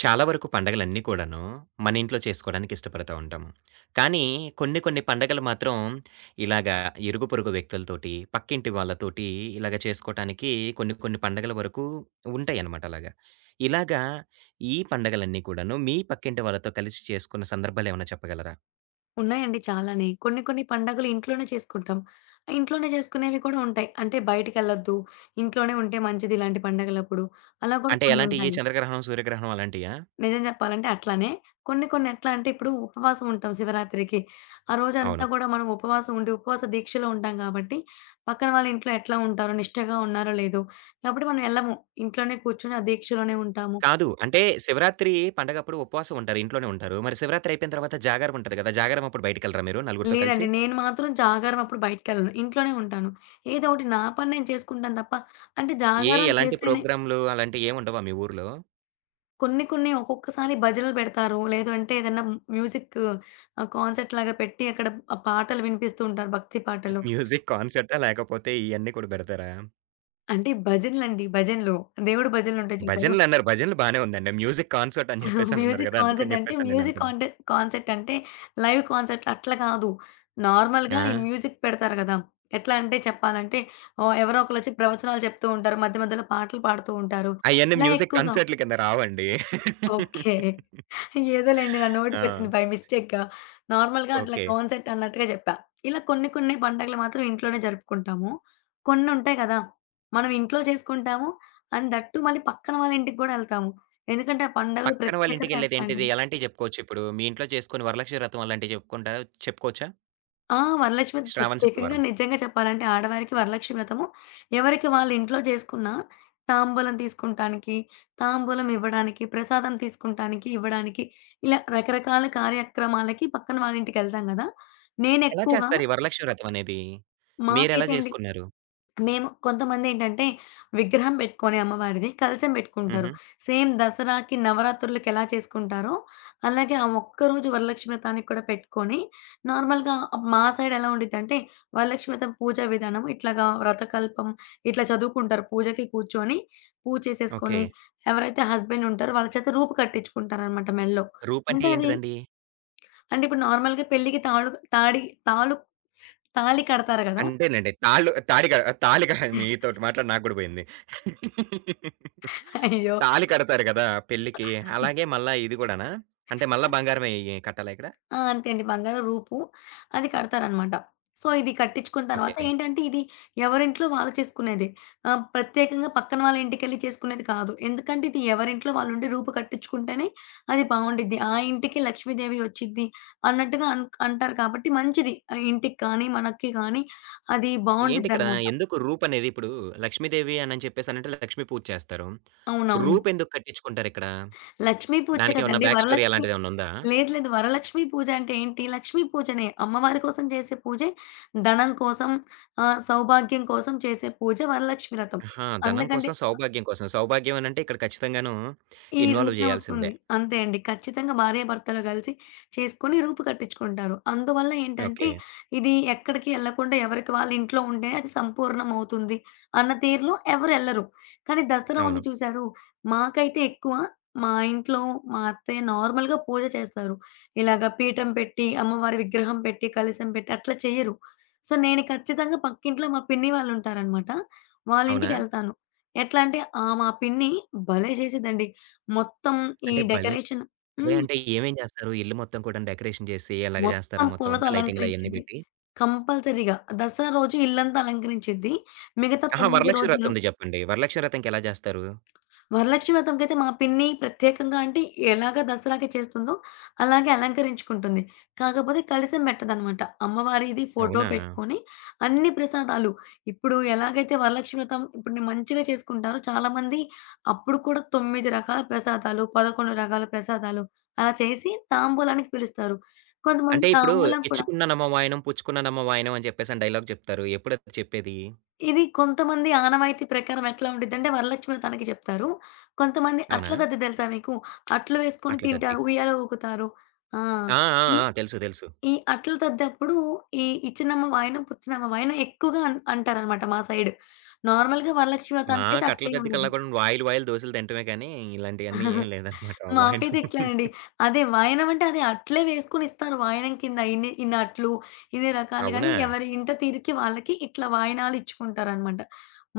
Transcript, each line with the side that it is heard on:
right: చాలా వరకు పండగలన్నీ కూడాను మన ఇంట్లో చేసుకోవడానికి ఇష్టపడతా ఉంటాము. కానీ కొన్ని కొన్ని పండగలు మాత్రం ఇలాగా ఇరుగు పొరుగు వ్యక్తులతోటి, పక్కింటి వాళ్ళతోటి ఇలాగ చేసుకోవటానికి కొన్ని కొన్ని పండగల వరకు ఉంటాయన్నమాట అలాగా. ఇలాగా ఈ పండగలన్నీ కూడాను మీ పక్కింటి వాళ్ళతో కలిసి చేసుకున్న సందర్భాలేమన్నా చెప్పగలరా?
left: ఉన్నాయండి చాలానే. కొన్ని కొన్ని పండగలు ఇంట్లోనే చేసుకుంటాం. ఇంట్లోనే చేసుకునేవి కూడా ఉంటాయి. అంటే బయటికెళ్ళొద్దు, ఇంట్లోనే ఉంటే మంచిది ఇలాంటి పండగలప్పుడు. అలా కూడా
right: అంటే ఎలాంటి ఈ
left: కొన్నుంటాయి.
right: చంద్రగ్రహణం, సూర్యగ్రహణం అలాంటియా?
left: నిజం చెప్పాలంటే అట్లానే కొన్ని కొన్ని ఎట్లా అంటే ఇప్పుడు ఉపవాసం ఉంటాం శివరాత్రికి. ఆ రోజంతా
right: అవును.
left: కూడా మనం ఉపవాసం ఉండి ఉపవాస దీక్షలో ఉంటాం కాబట్టి పక్కన వాళ్ళ ఇంట్లో ఎట్లా ఉంటారో, నిష్టగా ఉన్నారో లేదో కాబట్టి మనం ఎళ్ళము. ఇంట్లోనే కూర్చొని ఆ దీక్షలోనే ఉంటాము.
right: కాదు. అంటే శివరాత్రి పండగప్పుడు ఉపవాసం ఉంటారు. ఇంట్లోనే ఉంటారు. మరి శివరాత్రి అయిపోయిన తర్వాత జాగారం ఉంటది కదా! జాగారం అప్పుడు బయటికెళ్ళరా మీరు నలుగురితో
left: లేదండి.
right: కలిసి?
left: నేను మాత్రం జాగారం అప్పుడు బయటికెళ్ళను. ఇంట్లోనే ఉంటాను. ఏదో ఒకటి నా పని నేను చేసుకుంటాను తప్ప, అంటే
right: ఏ
left: జాగారం
right: ఎలాంటి
left: చేస్తేనే
right: ప్రోగ్రామ్‌లు అలాంటియేముండవా మీ ఊర్లో?
left: కొన్ని కొన్ని ఒక్కొక్కసారి భజనలు పెడతారు. లేదు అంటే ఏదన్నా మ్యూజిక్, కాన్సర్ట్ లాగా పెట్టి అక్కడ ఆ పాటలు వినిపిస్తూ ఉంటారు. భక్తి పాటలు.
right: మ్యూజిక్ కాన్సర్టా? లేకపోతే ఇయన్నీ కూడా పెడతారా?
left: అంటే భజనలండి, భజనలు. దేవుడి భజనలుంటాయి చూసారు?
right: భజనలన్నారు. భజనలు బానే ఉందండి. మ్యూజిక్ కాన్సర్ట్ అని జెప్పేసనన్నారు
left: మ్యూజిక్
right: గదా!
left: కాన్సర్ట్
right: అందుకని
left: అంటే
right: జెప్పేసని
left: మ్యూజిక్
right: నేనంటున్నా.
left: కాన్సర్ట్ అంటే లైవ్ కాన్సర్ట్ అట్లా కాదు. నార్మల్‌గా ఈ
right: ఆ!
left: మ్యూజిక్ పెడతారు గదా! ఎట్లా అంటే చెప్పాలంటే ఎవరో ఒకళ్ళొచ్చి ప్రవచనాలు చెప్తూ ఉంటారు. మధ్య మధ్యలో పాటలు పాడుతూ ఉంటారు.
right: అయన్నీ
left: ఇలా
right: మ్యూజిక్
left: ఎక్కువగా
right: కాన్సర్ట్‌ల కింద రావండి.
left: ఓకే. ఏదోలెండి, నా
right: ఆ!
left: నోటికొచ్చింది బై మిస్టేక్‌గా. నార్మల్‌గా అట్లా
right: ఓకే.
left: కాన్సర్ట్ అన్నట్టుగా జెప్పా. ఇలా కొన్ని కొన్ని పండగలు మాత్రం ఇంట్లోనే జరుపుకుంటాము. కొన్నుంటాయి గదా! మనం ఇంట్లో చేసుకుంటాము. అండ్ దట్ టూ, మళ్ళీ పక్కన వాళ్ళ ఇంటికి గూడా ఎళ్తాము. ఎందుకంటే ఆ పండగలు
right: పక్కన వాళ్ళ
left: ప్రత్యేకత
right: ఇంటికెళ్ళేదేంటిది?
left: అలాంటిది.
right: ఎలాంటియి జెప్పుకోవచ్చు ఇప్పుడు? మీ ఇంట్లో చేసుకొని వరలక్ష్మి వ్రతం అలాంటివి జెప్పుకుంటారా? చెప్పుకోవచ్చా?
left: ఆ! వరలక్ష్మి
right: శ్రావణ
left: ప్రత్యేకంగా
right: శుక్రవారం.
left: నిజంగా చెప్పాలంటే ఆడవారికి వరలక్ష్మి వ్రతము ఎవరికి వాళ్ళ ఇంట్లో చేసుకున్న తాంబూలం తీసుకుంటానికి, తాంబూలం ఇవ్వడానికి, ప్రసాదం తీసుకుంటానికి, ఇవ్వడానికి ఇలా రకరకాల కార్యక్రమాలకి పక్కన వాళ్ళ ఇంటికెళ్తాం గదా!
right: ఎలా
left: నేనెక్కువగా
right: చేస్తారు ఈ వరలక్ష్మి వ్రతం అనేది? మీరెలా
left: మాకైతే అండి,
right: జేసుకున్నారు?
left: మేము కొంతమందేంటంటే, విగ్రహం పెట్టుకొని అమ్మవారిది, కలశం పెట్టుకుంటారు.
right: హుహు.
left: సేమ్ దసరాకి, నవరాత్రులకి ఎలా చేసుకుంటారో, అలాగే ఆ ఒక్కరోజు వరలక్ష్మి వ్రతానికి కూడా పెట్టుకొని, నార్మల్‌గా మా సైడ్ ఎలా ఉండిద్దంటే, వరలక్ష్మి వ్రతం పూజా విధానం ఇట్లాగా, వ్రతకల్పం ఇట్లా చదువుకుంటారు. పూజకి కూర్చొని, పూజ
right: ఓకే.
left: చేసేసుకొని, ఎవరైతే హస్బెండ్ ఉంటారో వాళ్ళ చేత రూపు కట్టించుకుంటారనమాట మెడలో.
right: రూపంటే
left: అంటే అది
right: ఏంటిదండి?
left: అంటే ఇప్పుడు నార్మల్‌గా పెళ్ళికి తాళు తాడి తాళు తాళి కడతారు గదా!
right: అంతేనండి. తాళ్ళు తాడి క తాళి క మీతోటి మాట్లాడి నాకు గూడా పోయింది.
left: అయ్యో!
right: తాళి కడతారు గదా! పెళ్ళికి. అలాగే మళ్ళా ఇది గూడానా? అంటే మళ్ళా బంగారమే కట్టాలా ఇక్కడ?
left: ఆ! అంతే అండి. బంగారం రూపు. అది కడతారనమాట. సో, ఇది కట్టించుకున్న తర్వాత
right: ఓకే.
left: ఏంటంటే, ఇది ఎవరింట్లో వాళ్ళు చేసుకునేదే. ప్రత్యేకంగా పక్కన వాళ్ళ ఇంటికెళ్ళి చేసుకునేది కాదు. ఎందుకంటే, ఇది ఎవరింట్లో వాళ్ళుండి రూపు కట్టించుకుంటేనే అది బావుండిద్ది. ఆ ఇంటికి లక్ష్మీదేవి వచ్చిద్ది అన్నట్టుగా అంటారు కాబట్టి మంచిది. ఆ ఇంటికి కానీ, మనకి కానీ అది
right: ఏంటిక్కడ
left: బావుండిద్దనమాట.
right: ఎందుకు రూపనేది ఇప్పుడు లక్ష్మీదేవి అనని చెప్పేసనంటే లక్ష్మీ పూజ చేస్తారు.
left: అవునవును.
right: రూపెందుకు కట్టించుకుంటారిక్కడ?
left: లక్ష్మీ పూజే
right: దానికేమన్నా
left: కదండీ!
right: బ్యాక్ స్టోరీ
left: వరలక్ష్మి
right: అలాంటిదేమన్నుందా?
left: లేదు, లేదు. వరలక్ష్మి పూజ అంటే ఏంటి? లక్ష్మీ పూజనే. అమ్మవారి కోసం చేసే పూజే. ధనం కోసం, సౌభాగ్యం కోసం చేసే పూజ వరలక్ష్మి వ్రతం.
right: ఆహా! ధనం
left: అందుకంటే
right: కోసం, సౌభాగ్యం కోసం. సౌభాగ్యం అనంటే ఇక్కడ ఖచ్చితంగాను
left: ఈ
right: ఇన్వాల్వ్
left: రూపే
right: జేయాల్సిందే.
left: వస్తుంది. అంతే అండి. ఖచ్చితంగా భార్యాభర్తలు కలిసి చేసుకొని రూపు కట్టించుకుంటారు. అందువల్ల ఏంటంటే,
right: ఓకే.
left: ఇది ఎక్కడికి ఎళ్ళకుండా ఎవరికి వాళ్ళు ఇంట్లో ఉంటేనే అది సంపూర్ణమవుతుంది అన్న తీరులో ఎవరెళ్ళరు. కానీ దసరా ఉంది
right: అవును.
left: చూశారు, మాకైతే ఎక్కువ మా ఇంట్లో మా అత్తయ్య నార్మల్‌గా పూజ చేస్తారు. ఇలాగ పీఠం పెట్టి, అమ్మవారి విగ్రహం పెట్టి, కలశం పెట్టి అట్లా చెయ్యరు. సో, నేను ఖచ్చితంగా పక్కింట్లో మా పిన్ని వాళ్ళుంటారనమాట.
right: అవునా?
left: వాళ్ళింటికెళ్తాను. ఎట్లా అంటే, మా పిన్ని భలే చేసిద్దండి. మొత్తం ఈ
right: అంటే భలే
left: డెకరేషన్
right: అదే
left: హ్మ్.
right: అంటే ఏమేం చేస్తారు? ఇల్లు మొత్తం కూడాను డెకరేషన్ చేసి అలాగ
left: మొత్తం
right: జేస్తారా మొత్తం
left: పూలతో
right: అంతా లైటింగులయన్నీ
left: అలంకరించిద్ది.
right: బెట్టి?
left: కంపల్సరీగా దసరా రోజు ఇల్లంతా అలంకరించిద్ది. మిగతా
right: అహా!
left: 9
right: వరలక్ష్మి వ్రతం
left: రోజులు
right: ఉంది జెప్పండి. వరలక్ష్మి వ్రతంకెలా జేస్తారు?
left: వరలక్ష్మి వ్రతంకైతే మా పిన్ని ప్రత్యేకంగా అంటే ఎలాగ దసరాకి చేస్తుందో అలాగే అలంకరించుకుంటుంది. కాకపోతే కలిసం పెట్టదనమాట. అమ్మవారిది ఫోటో
right: అవునా?
left: పెట్టుకొని అన్ని ప్రసాదాలు ఇప్పుడు ఎలాగైతే వరలక్ష్మి వ్రతం ఇప్పుడు నేను మంచిగా చేసుకుంటారో చాలామంది అప్పుడు కూడా 9 రకాల ప్రసాదాలు, 11 రకాల ప్రసాదాలు అలా చేసి తాంబూలానికి పిలుస్తారు. కొంతమంది
right: అంటే ఇప్పుడు
left: తాంబూలం కూడా
right: 'ఇచ్చుకున్నానమ్మ వాయనం, పుచ్చుకున్నానమ్మ వాయనం' అని జెప్పేసని డైలాగ్ జెప్తారు. ఎప్పుడది చెప్పేది?
left: ఇది కొంతమంది ఆనవాయితీ ప్రకారం ఎట్లా ఉండిద్దంటే, వరలక్ష్మిని తనకి చెప్తారు. కొంతమంది అట్ల
right: అవునా?
left: దద్ది తెలుసా మీకు? అట్లు వేసుకొని
right: అట్ల తద్ది.
left: తింటారు. ఉయ్యాల ఊగుతారు. ఆ!
right: ఆ! ఆ!
left: ఈ
right: ఆ! తెలుసు. తెలుసు.
left: ఈ అట్ల దద్దప్పుడు ఈ ఇచ్చినమ్మ వాయనం, పుచ్చినమ్మ వాయనం ఎక్కువగా అంటారనమాట మా సైడ్. నార్మల్‌గా వరలక్ష్మి వ్రతానికైతే
right: మాకు అట్ల
left: అట్లేం
right: తద్ది
left: ఉండదు.
right: కల్లా కూడాను వాయిలు, వాయిలు దోసెలు తినటమే కానీ, ఇలాంటియన్నీ ఏం లేదనమాట. వాయనం
left: మాకైతే ఇట్లా అండి. అదే వాయనం అంటే అది అట్లే వేసుకొని ఇస్తారు. వాయనం కింద ఇన్ని ఇన్ని అట్లు, ఇన్ని రకాలు గాని
right: అవునా?
left: ఎవరి ఇంట తీరుకి వాళ్ళకి ఇట్లా వాయనాలు ఇచ్చుకుంటారనమాట.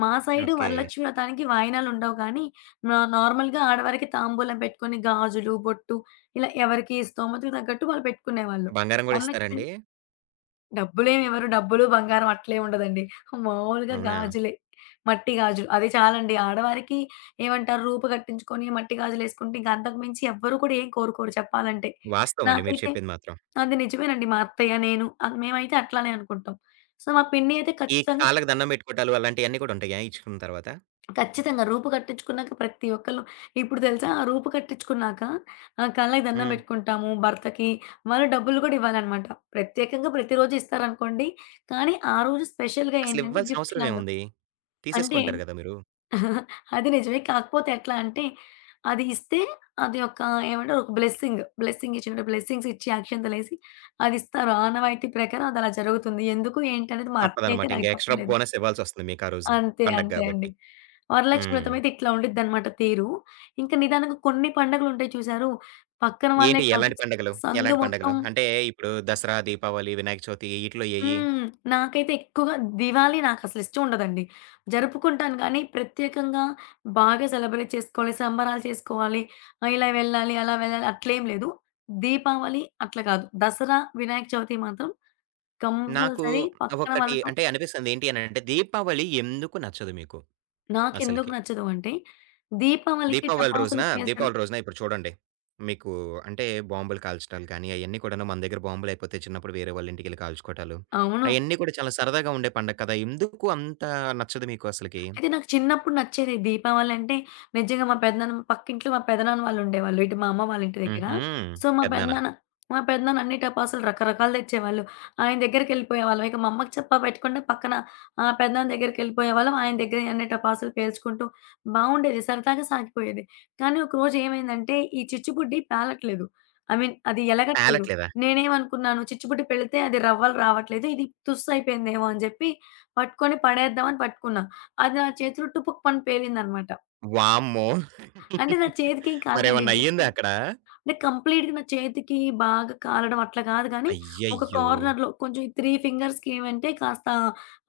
left: మా సైడు
right: ఓకే.
left: వరలక్ష్మి వ్రతానికి వాయనాలుండవు కానీ నార్మల్‌గా ఆడవారికి తాంబూలం పెట్టుకొని గాజులు, బొట్టు ఇలా ఎవరికి స్తోమతకు తగ్గట్టు వాళ్ళు పెట్టుకునేవాళ్ళు.
right: బంగారం గూడా
left: వరలక్ష్మి
right: ఇస్తారండి?
left: డబ్బులేమి ఇవ్వరు. డబ్బులు, బంగారం అట్లేం ఉండదండి. మామూలుగా
right: అవునా?
left: గాజులే. మట్టి గాజులు. అది చాలండి. ఆడవారికి ఏమంటారు, రూపు కట్టించుకొని మట్టి గాజులేసుకుంటే ఇంక అంతకు మించి ఎవ్వరు కూడా ఏం కోరుకోరు చెప్పాలంటే.
right: వాస్తవం అండి మీరు
left: నాకైతే
right: చెప్పింది మాత్రం.
left: అది నిజమేనండి. మా అత్తయ్య, నేను, మేమైతే అట్లానే అనుకుంటాం. సో, మా పిన్ని అయితే
right: ఈ
left: ఖచ్చితంగా
right: కాళ్ళకి దండం పెట్టుకోవటాలు అలాంటియన్నీ కూడా ఉంటాయా ఇచ్చుకున్న తర్వాత?
left: ఖచ్చితంగా. రూపు కట్టించుకున్నాక ప్రతి ఒక్కళ్ళు ఇప్పుడు తెలుసా ఆ రూపు కట్టించుకున్నాక, కళ్ళకి దండం
right: హ్మ్.
left: పెట్టుకుంటాము. భర్తకి వాళ్ళు డబ్బులు కూడా ఇవ్వాలనమాట. ప్రత్యేకంగా ప్రతిరోజు ఇస్తారనుకోండి. కానీ ఆ రోజు స్పెషల్‌గా
right: అసలు
left: ఏంటంటే
right: ఇవ్వాల్సిన
left: గిఫ్ట్
right: అవసరం
left: లాగా.
right: ఏముంది?
left: అంటే
right: తీసేసుకుంటారు గదా మీరు.
left: అది నిజమే. కాకపోతే ఎట్లా అంటే అది ఇస్తే అది ఒక ఏమంటారు, ఒక బ్లెస్సింగ్. బ్లెస్సింగ్ ఇచ్చినట్టు బ్లెస్సింగ్స్ ఇచ్చి అక్షింతలేసి అదిస్తారు. ఆనవాయితీ ప్రకారం అది అలా జరుగుతుంది. ఎందుకు ఏంటనేది మా అత్తయ్య
right: తప్పదనమాట.
left: అయితే
right: ఇంక
left: నాకు
right: ఎక్స్‌ట్రా
left: చెప్పలేదు.
right: బోనస్ ఇవ్వాల్సొస్తుంది మీకు ఆ రోజున.
left: అంతే,
right: పండగ
left: అంతే అండి.
right: గాబట్టి.
left: వరలక్ష్మి
right: హ్మ్.
left: వ్రతమైతే ఇట్లా ఉండిద్దనమాట తీరు. ఇంకా నిదానంగా కొన్ని పండుగలుంటాయి చూసారు, పక్కన వాళ్ళే
right: ఏంటి
left: కాదు
right: ఎలాంటి పండగలు?
left: సందు
right: ఎలాంటి పండగలు?
left: మొత్తం
right: అంటే ఇప్పుడు దసరా, దీపావళి, వినాయక చవితి ఈటిలో ఏయి?
left: హ్మ్. నాకైతే ఎక్కువగా దివాళీ నాకసలు ఇష్టం ఉండదండి. జరుపుకుంటాను కానీ, ప్రత్యేకంగా బాగా సెలబ్రేట్ చేసుకోవాలి, సంబరాలు చేసుకోవాలి, ఇలా వెళ్ళాలి, అలా వెళ్ళాలి అట్లేం లేదు. దీపావళి అట్లా కాదు. దసరా, వినాయక చవితి మాత్రం
right: నాకు
left: కంపల్సరీ పక్కన
right: ఒకటి
left: వాళ్ళతో
right: అంటే అనిపిస్తుంది ఏంటి అనంటే దీపావళి ఎందుకు నచ్చదు మీకు
left: నాకెందుకు
right: అసలకి?
left: నచ్చదు అంటే, దీపావళికి
right: దీపావళి రోజున
left: టపాసులు పేల్చడం
right: దీపావళి రోజున ఇప్పుడు చూడండి. మీకు అంటే బాంబులు కాల్చడాలు కానీ, అయన్నీ కూడాను మన దగ్గర బాంబులయిపోతే చిన్నప్పుడు వేరే వాళ్ళ ఇంటికెళ్ళి కాల్చుకోవటాలు.
left: అవును.
right: అయన్నీ కూడా చాలా సరదాగా ఉండే పండగ కదా! ఎందుకు అంత నచ్చదు మీకు అసలకి?
left: అయితే నాకు చిన్నప్పుడు నచ్చేది దీపావళి అంటే, నిజంగా మా పెదనాన్న పక్కింట్లో మా పెదనాన్న వాళ్ళుండేవాళ్ళు. ఇటు మా అమ్మ వాళ్ళ ఇంటి దగ్గర.
right: హుహు.
left: సో,
right: పెద్దనాన్న.
left: మా పెదనాన్న అన్ని టపాసులు రకరకాలు తెచ్చేవాళ్ళు. ఆయన దగ్గరికెళ్ళిపోయేవాళ్ళం. ఇక మా అమ్మకి చెప్పా పెట్టకుండా పక్కన, పెదనాన్న దగ్గరికెళ్ళిపోయేవాళ్ళం. ఆయన దగ్గర అన్ని టపాసులు పేల్చుకుంటూ బావుండేది. సరదాగా సాగిపోయేది. కానీ ఒకరోజు ఏమైందంటే, ఈ చిచ్చుబుడ్డి పేలట్లేదు. ఐ మీన్ అది ఎలగట్లేదు.
right: పేలట్లేదా?
left: నేనేమనుకున్నాను, చిచ్చుబుడ్డి పెళితే అది రవ్వలు రావట్లేదు. ఇది తుస్సయిపోయిందేమో అని జెప్పి పట్టుకొని పడేద్దామని పట్టుకున్నా. అది నా చేతిలో టుపుక్కుమని పేలిందనమాట.
right: వామ్మో!
left: అంటే నా చేతికేం కాలేదండి.
right: మరేమన్నా
left: జస్ట్
right: అయ్యిందా అక్కడ?
left: అంటే కంప్లీట్‌గా నా చేతికి బాగా కాలడం అట్లా కాదు గానీ, ఒక
right: అయ్యయ్యో!
left: కార్నర్‌లో కొంచెం 3 ఫింగర్స్‌కి ఏమంటే కాస్త,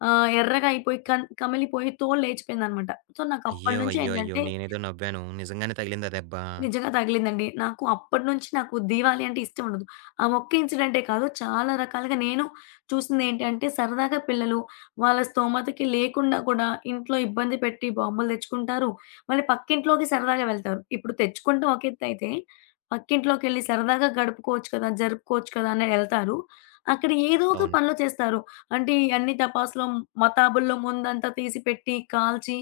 left: ఎర్రగా అయిపోయి కమిలిపోయి తోలు లేచిపోయిందనమాట. సో, నాకప్పటి
right: అయ్యో!
left: నుంచి
right: అయ్యో! అయ్యో!
left: ఏంటంటే
right: నేనేదో నవ్వాను. నిజంగానే తగిలిందా దెబ్బ?
left: నిజంగా తగిలిందండి. నాకు అప్పటినుంచి నాకు దీవాళి అంటే ఇష్టం ఉండదు. ఆ ఒక్క ఇన్సిడెంటే కాదు, చాలా రకాలుగా నేను చూసిందేంటంటే, సరదాగా పిల్లలు వాళ్ళ స్తోమతకి లేకుండా కూడా ఇంట్లో ఇబ్బంది పెట్టి బొమ్మలు తెచ్చుకుంటారు. మళ్ళీ పక్కింట్లోకి సరదాగా వెళ్తారు. ఇప్పుడు తెచ్చుకుంటాం ఒక ఎత్తయితే, పక్కింట్లోకెళ్ళి సరదాగా గడుపుకోవచ్చు కదా! జరుపుకోవచ్చు కదా! అని ఎళ్తారు. అక్కడ ఏదో ఒక
right: అవును.
left: పనులు చేస్తారు. అంటే ఈ అన్ని టపాసులో మతాబుల్లో ముందంతా తీసి పెట్టి, కాల్చి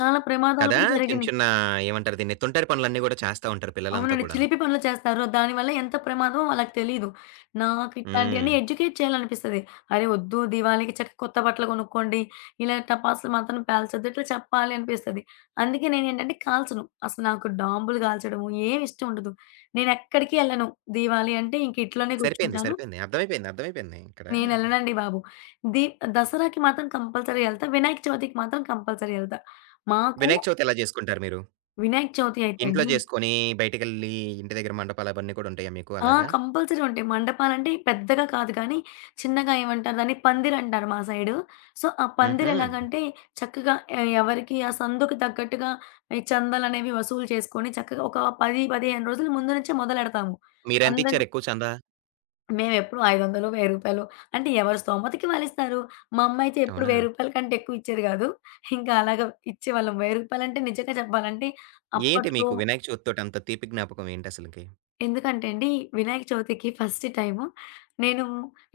left: చాలా ప్రమాదాలు
right: కదా!
left: కూడా
right: చిన్న
left: జరిగినియి.
right: చిన్న ఏమంటారు దీన్ని? తుంటారి పనులన్నీ గూడా చేస్తా ఉంటారు పిల్లలంతా
left: అవునండి.
right: కూడాను.
left: చిలిపి పనులు చేస్తారు. దానివల్ల ఎంత ప్రమాదమో వాళ్ళకి తెలీదు. నాకు
right: హ్మ్.
left: ఇట్లాంటియన్నీ ఎడ్యుకేట్ చేయాలనిపిస్తది. అరే! వద్దు దివాళీకి చక్క కొత్త బట్టలు కొనుక్కోండి. ఇలా టపాసులు మాత్రం పేల్చొద్దు. ఇట్లా చెప్పాలి అనిపిస్తది. అందుకే నేనేంటంటే కాల్చను. అసలు నాకు డాంబులు కాల్చడము ఏమి ఇష్టం ఉండదు. నేనెక్కడికి ఎళ్ళను. దీవాళి అంటే ఇంక ఇంట్లోనే
right: సరిపోయింది.
left: కూర్చుంటాను.
right: సరిపోయింది. అర్థమైపోయింది. అర్థమైపోయింది ఇక్కడ.
left: నేనెళ్ళనండి బాబు. దీ దసరాకి మాత్రం కంపల్సరీ ఎళ్తా. వినాయక చవితికి మాత్రం కంపల్సరీ ఎళ్తా. మాకు
right: వినాయక చవితి ఎలా చేసుకుంటారు మీరు?
left: వినాయక చవితి అయితే
right: ఇంట్లో
left: అండి,
right: చేసుకొని బయటికెళ్ళి ఇంటి దగ్గర మండపాలవన్నీ కూడా ఉంటాయా మీకు
left: ఆ!
right: అలాగా?
left: కంపల్సరీ ఉంటాయి. మండపాలంటే పెద్దగా కాదు కానీ, చిన్నగా ఏమంటారు దాన్ని, పందిరంటారు మా సైడు. సో, ఆ
right: హుహు.
left: పందిరెలాగంటే చక్కగా ఎవరికి ఆ సందుకు తగ్గట్టుగా ఈ చందాలనేవి వసూలు చేసుకొని చక్కగా ఒక 10, 15 రోజుల ముందు నుంచే మొదలెడతాము. అందరూ
right: మీరెంతిచ్చారు ఎక్కువ చందా?
left: మేమెప్పుడు రూ. 500, రూ. 1000 అంటే ఎవరి స్తోమతకి వాళ్ళిస్తారు. మా అమ్మయితే ఎప్పుడు రూ.
right: అవునా?
left: 1000 కంటే ఎక్కువ ఇచ్చేది కాదు. ఇంకా అలాగా ఇచ్చేవాళ్ళం. రూ. 1000 అంటే నిజంగా చెప్పాలంటే
right: ఏంటి
left: అప్పట్లో
right: మీకు వినాయక చవితితోటి అంత తీపి జ్ఞాపకం ఏంటసలకి?
left: ఎందుకంటే అండి, వినాయక చవితికి ఫస్ట్ టైము నేను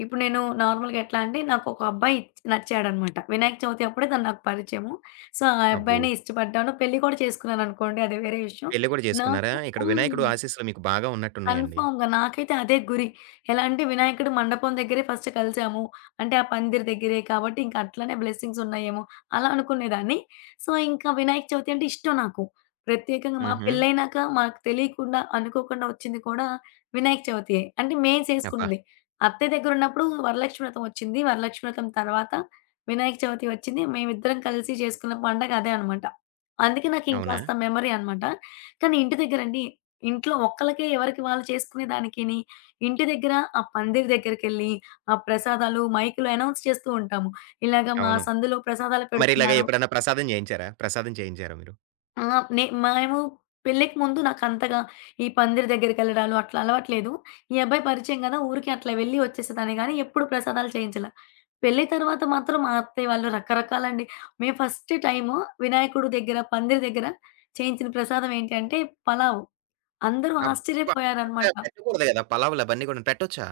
left: ఇప్పుడు నేను నార్మల్‌గా ఎట్లా అంటే నాకొక అబ్బాయి నచ్చాడనమాట. వినాయక చవితి అప్పుడే తను నాకు పరిచయము. సో, ఆ
right: అబ్బో!
left: అబ్బాయినే ఇష్టపడ్డాను. పెళ్లి కూడా చేసుకున్నాననుకోండి, అది వేరే విషయం.
right: పెళ్లి కూడా చేసుకున్నారా?
left: నాకు
right: ఇక్కడ
left: హ్మ్.
right: వినాయకుడు ఆశీస్సులు మీకు బాగా ఉన్నట్టున్నాయండి.
left: కన్ఫర్మ్‌గా. నాకైతే అదే గురి. ఎలా అంటే వినాయకుడి మండపం దగ్గరే ఫస్ట్ కలిసాము. అంటే ఆ పందిరి దగ్గరే కాబట్టి ఇంక అట్లనే బ్లెస్సింగ్స్ ఉన్నాయేమో అలా అనుకునేదాన్ని. సో, ఇంకా వినాయక చవితి అంటే ఇష్టం నాకు. ప్రత్యేకంగా మా
right: హుహు.
left: పెళ్లయినాక మాకు తెలియకుండా అనుకోకుండా వచ్చింది కూడా వినాయక చవితియే. అంటే మేం
right: అబ్బా!
left: చేసుకున్నది. అత్తయ్య దగ్గరున్నప్పుడు వరలక్ష్మి వ్రతం వచ్చింది. వరలక్ష్మి వ్రతం తర్వాత వినాయక చవితి వచ్చింది. మేమిద్దరం కలిసి చేసుకున్న పండగ అదే అనమాట. అందుకే నాకు
right: అవునా?
left: ఇంకాస్త మెమరీ అనమాట. కానీ ఇంటి దగ్గరండి, ఇంట్లో ఒక్కళ్ళకే ఎవరికి వాళ్ళు చేసుకునే దానికిని, ఇంటి దగ్గర ఆ పందిరి దగ్గరికెళ్ళి, ఆ ప్రసాదాలు మైక్‌లో అనౌన్స్ చేస్తూ ఉంటాము. ఇలాగ మా
right: అవును.
left: సందులో ప్రసాదాలు
right: మరి ఇలాగ
left: పెడుతున్నారు.
right: ఎప్పుడన్నా ప్రసాదం చేయించారా? ప్రసాదం చేయించారా మీరు?
left: ఆ! మేము పెళ్ళికి ముందు నాకంతగా ఈ పందిరి దగ్గరికెళ్ళడాలు అట్లా అలవాట్లేదు. ఈ అబ్బాయి పరిచయం గదా! ఊరికే అట్లా వెళ్ళి వచ్చేసేదాన్ని గానీ, ఎప్పుడు ప్రసాదాలు చేయించలా. పెళ్లి తర్వాత మాత్రం మా అత్తయ్య వాళ్ళు రకరకాలండి. మేము ఫస్ట్ టైము వినాయకుడు దగ్గర, పందిరి దగ్గర చేయించిన ప్రసాదం ఏంటి అంటే పలావు. అందరూ
right: అబ్బా!
left: ఆశ్చర్యపోయారనమాట.
right: పెట్టకూడదు కదా! పలావులవన్నీ కూడా పెట్టొచ్చా?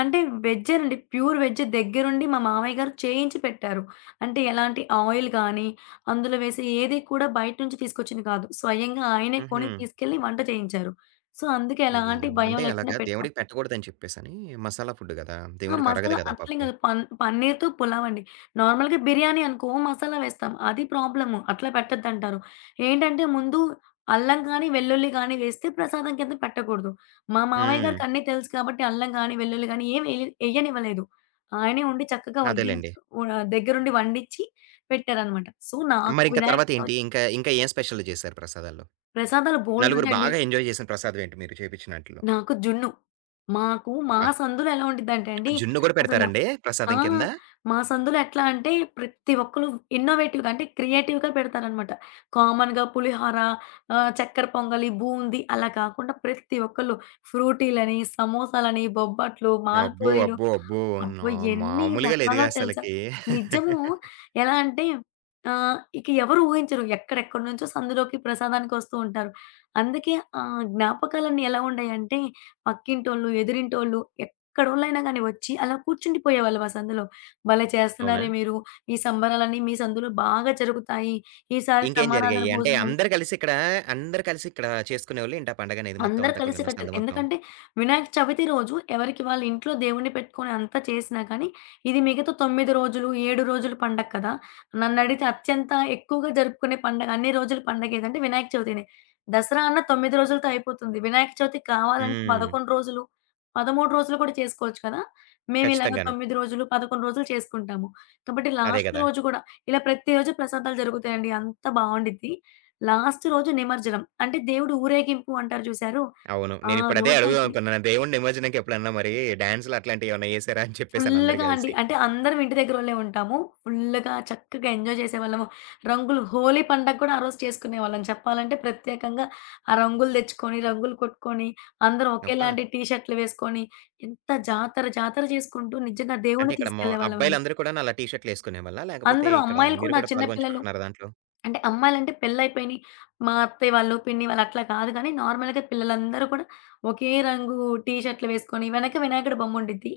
left: అంటే వెజ్జేనండి. ప్యూర్ వెజ్ దగ్గరుండి మా మామయ్య గారు చేయించి పెట్టారు. అంటే ఎలాంటి ఆయిల్ గానీ, అందులో వేసే ఏది కూడా బయట నుంచి తీసుకొచ్చింది కాదు. స్వయంగా ఆయనే
right: హుహు.
left: కొని తీసుకెళ్ళి వంట చేయించారు. సో, అందుకే ఎలాంటి
right: అయ్యయ్యో!
left: భయం
right: అంటే
left: లేకుండా
right: ఎలాగా? దేవుడికి పెట్టకూడదని చెప్పేసని మసాలా ఫుడ్ గదా!
left: ఆ!
right: దేవుడికి అరగదు
left: మసాలా
right: గదా
left: అట్లేం
right: పాపం.
left: కాదు. పన్నీర్‌తో పులావండి. నార్మల్‌గా బిర్యానీ అనుకో మసాలా వేస్తాం. అది ప్రాబ్లము. అట్లా పెట్టొద్దంటారు. ఏంటంటే ముందు అల్లం గాని, వెల్లుల్లి గాని వేస్తే ప్రసాదం కింద పెట్టకూడదు. మా మామయ్య
right: హ్మ్.
left: గారికి అన్నీ తెలుసు కాబట్టి అల్లం గాని, వెల్లుల్లి గాని ఏమి ఎయ్యనివ్వలేదు. ఆయనే ఉండి చక్కగా వడ్డించి
right: అదేలెండి.
left: వ దగ్గరుండి వండించి పెట్టారనమాట. సో, నాకు
right: మరింక
left: వినాయక
right: తర్వాతేంటి?
left: చవితి
right: ఇంకా ఇంకా ఏం స్పెషల్‌లు చేశారు ప్రసాదాల్లో?
left: ప్రసాదాలు
right: నలుగురు
left: బోలెడుంటాయండి.
right: బాగా ఎంజాయ్ చేసిన ప్రసాదం ఏంటి మీరు చేపించినాటిల్లో?
left: నాకు జున్ను. మాకు మా
right: అబ్బా!
left: సందులో ఎలా ఉండిద్దంటే అండి
right: జున్ను గూడా
left: అసల
right: పెడతారండి
left: ఆ!
right: ప్రసాదం కింద?
left: మా సందులో ఎట్లా అంటే ప్రతి ఒక్కళ్ళు ఇన్నోవేటివ్‌గా అంటే క్రియేటివ్‌గా పెడతారనమాట. కామన్‌గా పులిహోర, చక్కెర పొంగలి, బూందీ అలా కాకుండా ప్రతి ఒక్కళ్ళు ఫ్రూటీలని, సమోసాలని, బొబ్బట్లు,
right: అబ్బో!
left: మాల్పూరీలు
right: అబ్బో! అబ్బో! నా
left: అబ్బో! ఎన్ని
right: మామూలుగా
left: రకాలో
right: లేదుగా
left: తెలుసా!
right: అసలకి.
left: నిజము. ఎలా అంటే, ఇక ఎవరు ఊహించరు. ఎక్కడెక్కడి నుంచో సందులోకి ప్రసాదానికి వస్తూ ఉంటారు. అందుకే ఆ జ్ఞాపకాలన్నీ ఎలా ఉండేయంటే పక్కింటోళ్ళు, ఎదురింటోళ్ళు ఎక్కడోళ్ళైనా గాని వచ్చి అలా కూర్చుండిపోయేవాళ్ళు మా సందులో. భలే
right: అవునా?
left: చేస్తున్నారే మీరు! ఈ సంబరాలన్నీ మీ సందులో బాగా జరుగుతాయి. ఈసారి
right: ఇంకేం
left: సమారాధన
right: జరిగాయి? అంటే
left: భోజనాలు
right: అందరూ కలిసి ఇక్కడ అందరూ కలిసి ఇక్కడ చేసుకునేవాళ్ళేంటి ఆ పండగనేది మొత్తం
left: అందరూ
right: అంతా
left: కలిసి
right: కూడాను
left: కట్టారు.
right: సందు మొత్తం?
left: ఎందుకంటే వినాయక చవితి రోజు ఎవరికి వాళ్ళ ఇంట్లో దేవుడిని పెట్టుకొని అంతా చేసినా కానీ, ఇది మిగతా 9 రోజులు, 7 రోజుల పండగ కదా! నన్నడిగితే అత్యంత ఎక్కువగా జరుపుకునే పండగ, అన్ని రోజుల పండగ ఏదంటే వినాయక చవితినే. దసరా అన్న 9 రోజులతో అయిపోతుంది. వినాయక చవితికి కావాలంటే
right: హ్మ్.
left: 11 రోజులు, 13 రోజులు కూడా చేసుకోవచ్చు కదా! మేమిలాగ
right: ఖచ్చితంగాను.
left: 9 రోజులు, 11 రోజులు చేసుకుంటాము. కాబట్టి
right: అదే
left: లాస్ట్
right: గదా!
left: రోజు కూడా ఇలా ప్రతిరోజు ప్రసాదాలు జరుగుతాయండి. అంత బావుండిద్ది. లాస్ట్ రోజు నిమజ్జనం. అంటే దేవుడు ఊరేగింపు అంటారు చూసారు?
right: అవును.
left: ఆ
right: నేనిప్పుడు అదే అడుగుదాం
left: రోజైతే
right: అనుకున్నాను. దేవుడి నిమజ్జనంకి ఎప్పుడన్నా మరి డాన్స్‌లు అట్లాంటియేమన్నా ఏసారా అని చెప్పేసని అందరూ
left: ఫుల్లుగా అండి.
right: కలిసి.
left: అంటే అందరం ఇంటి దగ్గరోళ్ళే ఉంటాము. ఫుల్లుగా చక్కగా ఎంజాయ్ చేసేవాళ్ళము. రంగులు హోలీ పండగ కూడా ఆ రోజు చేసుకునేవాళ్ళం. చెప్పాలంటే ప్రత్యేకంగా ఆ రంగులు తెచ్చుకొని, రంగులు కొట్టుకొని, అందరం
right: అబ్బా!
left: ఒకేలాంటి టీ షర్టులు వేసుకొని, ఎంత జాతర, జాతర చేసుకుంటూ నిజంగా
right: అంటే
left: దేవుడిని
right: ఇక్కడ
left: తీసుకెళ్ళేవాళ్ళమండి.
right: అబ్బాయిలందరూ కూడాను అలా టీ షర్ట్‌లేసుకునేవాళ్ళా? లేకపోతే
left: అందరూ
right: ఇక్కడ
left: అమ్మాయిలు
right: మీరు
left: కూడా,
right: కూడా
left: చిన్న పిల్లలు,
right: పాలుపంచుకున్నారా దాంట్లో?
left: అంటే అమ్మాయిలంటే పెళ్లయిపోయినియి, మా అత్తయ్య వాళ్ళు, పిన్ని వాళ్ళు అట్లా కాదు గానీ, నార్మల్‌గా పిల్లలందరూ కూడా ఒకే రంగు టీ షర్టులు వేసుకొని, వెనక వినాయకుడి బొమ్ముండిద్ది.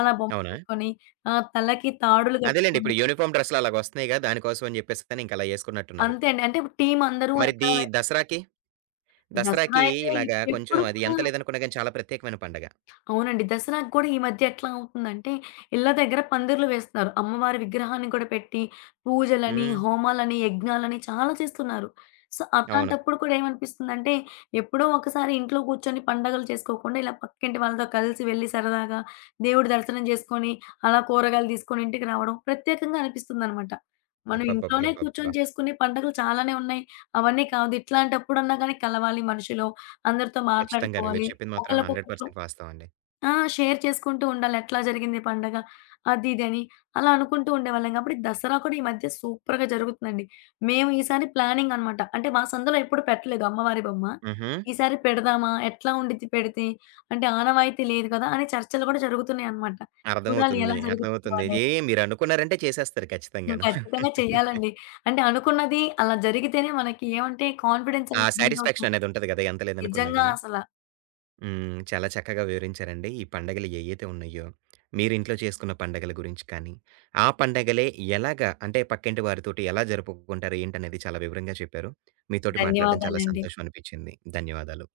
left: అలా బొమ్మ
right: అవునా?
left: వేసుకొని, తలకి తాడులు
right: అదేలెండి.
left: కట్టుకొని
right: ఇప్పుడు యూనిఫార్మ్ డ్రెస్‌లు అలాగొస్తున్నాయిగా దానికోసం అని చెప్పేసని ఇంక అలా యేసుకున్నట్టున్నారు.
left: అంతే అండి. అంటే టీమందరూ
right: మరి
left: ఎక్కడ
right: దసరాకి?
left: దసరా
right: దసరాకి
left: అయితే
right: ఇలాగా కొంచెం
left: ఎప్పుడు
right: అది
left: కూడా
right: ఎంత లేదనుకున్నా గాని చాలా ప్రత్యేకమైన పండగ.
left: అవునండి. దసరాకి గూడా ఈ మధ్య ఎట్లా అవుతుందంటే, ఇళ్ళ దగ్గర పందిర్లు వేస్తున్నారు. అమ్మవారి విగ్రహాన్ని కూడా పెట్టి, పూజలని,
right: హ్మ్.
left: హోమాలని, యజ్ఞాలని చాలా చేస్తున్నారు. సో,
right: అవును.
left: అట్లాంటప్పుడు కూడా ఏమనిపిస్తుందంటే, ఎప్పుడో ఒకసారి ఇంట్లో కూర్చొని పండగలు చేసుకోకుండా, ఇలా పక్కింటి వాళ్ళతో కలిసి వెళ్లి సరదాగా దేవుడి దర్శనం చేసుకొని, అలా కూరగాయలు తీసుకొని ఇంటికి రావడం ప్రత్యేకంగా అనిపిస్తుందనమాట. మనం ఇంట్లోనే కూర్చొని
right: అబ్బబ్బబ్బబ్బబ్బా!
left: చేసుకునే పండుగలు చాలానే ఉన్నాయి. అవన్నీ కాదు, ఇట్లాంటప్పుడన్నా గాని కలవాలి మనుషులు. అందరితో
right: ఖచ్చితంగాను.
left: మాట్లాడుకోవాలి.
right: మీరు చెప్పింది మాత్రం
left: ఒకళ్ళకొకట్లు
right: 100% వాస్తవం అండి.
left: ఆ! షేర్ చేసుకుంటూ ఉండాలి. ఎట్లా జరిగింది పండగ, అది ఇది అని. అలా అనుకుంటూ ఉండేవాళ్ళం కాబట్టి దసరా కూడా ఈ మధ్య సూపర్‌గా జరుగుతుందండి. మేము ఈసారి ప్లానింగ్ అనమాట. అంటే మా సందులో ఎప్పుడు పెట్టలేదు అమ్మవారి బొమ్మ.
right: హుహు.
left: ఈసారి పెడదామా? ఎట్లా ఉండిద్ది పెడితే? అంటే ఆనవాయితీ లేదు కదా! అని చర్చలు కూడా జరుగుతున్నాయన్నమాట. చూడాలి ఎలా
right: అర్థమవుతుంది.
left: జరుగుతుందో
right: అర్థమవుతుంది. ఏ
left: అనేది.
right: మీరనుకున్నారంటే చేసేస్తారు
left: హ్మ్.
right: ఖచ్చితంగాను.
left: ఖచ్చితంగా చేయాలండి. అంటే అనుకున్నది అలా జరిగితేనే మనకి ఏమంటే కాన్ఫిడెన్స్
right: ఆ
left: అనేది బిల్డ్
right: సాటిస్ఫాక్షన్
left: అవుతుంది.
right: అనేదుంటది గదా! ఎంత లేదనుకున్నా
left: నిజంగా
right: గాని.
left: అసల.
right: హ్మ్. చాలా చక్కగా వివరించారండి. ఈ పండగలు ఏయైతే ఉన్నాయో, మీరింట్లో చేసుకున్న పండగల గురించి కానీ, ఆ పండగలే ఎలాగా అంటే పక్కింటి వారితోటి ఎలా జరుపుకుంటారు ఏంటనేది చాలా వివరంగా చెప్పారు. మీతోటి మాట్లాడడం చాలా
left: ధన్యవాదాలండి.
right: సంతోషం అనిపిచ్చింది. ధన్యవాదాలు.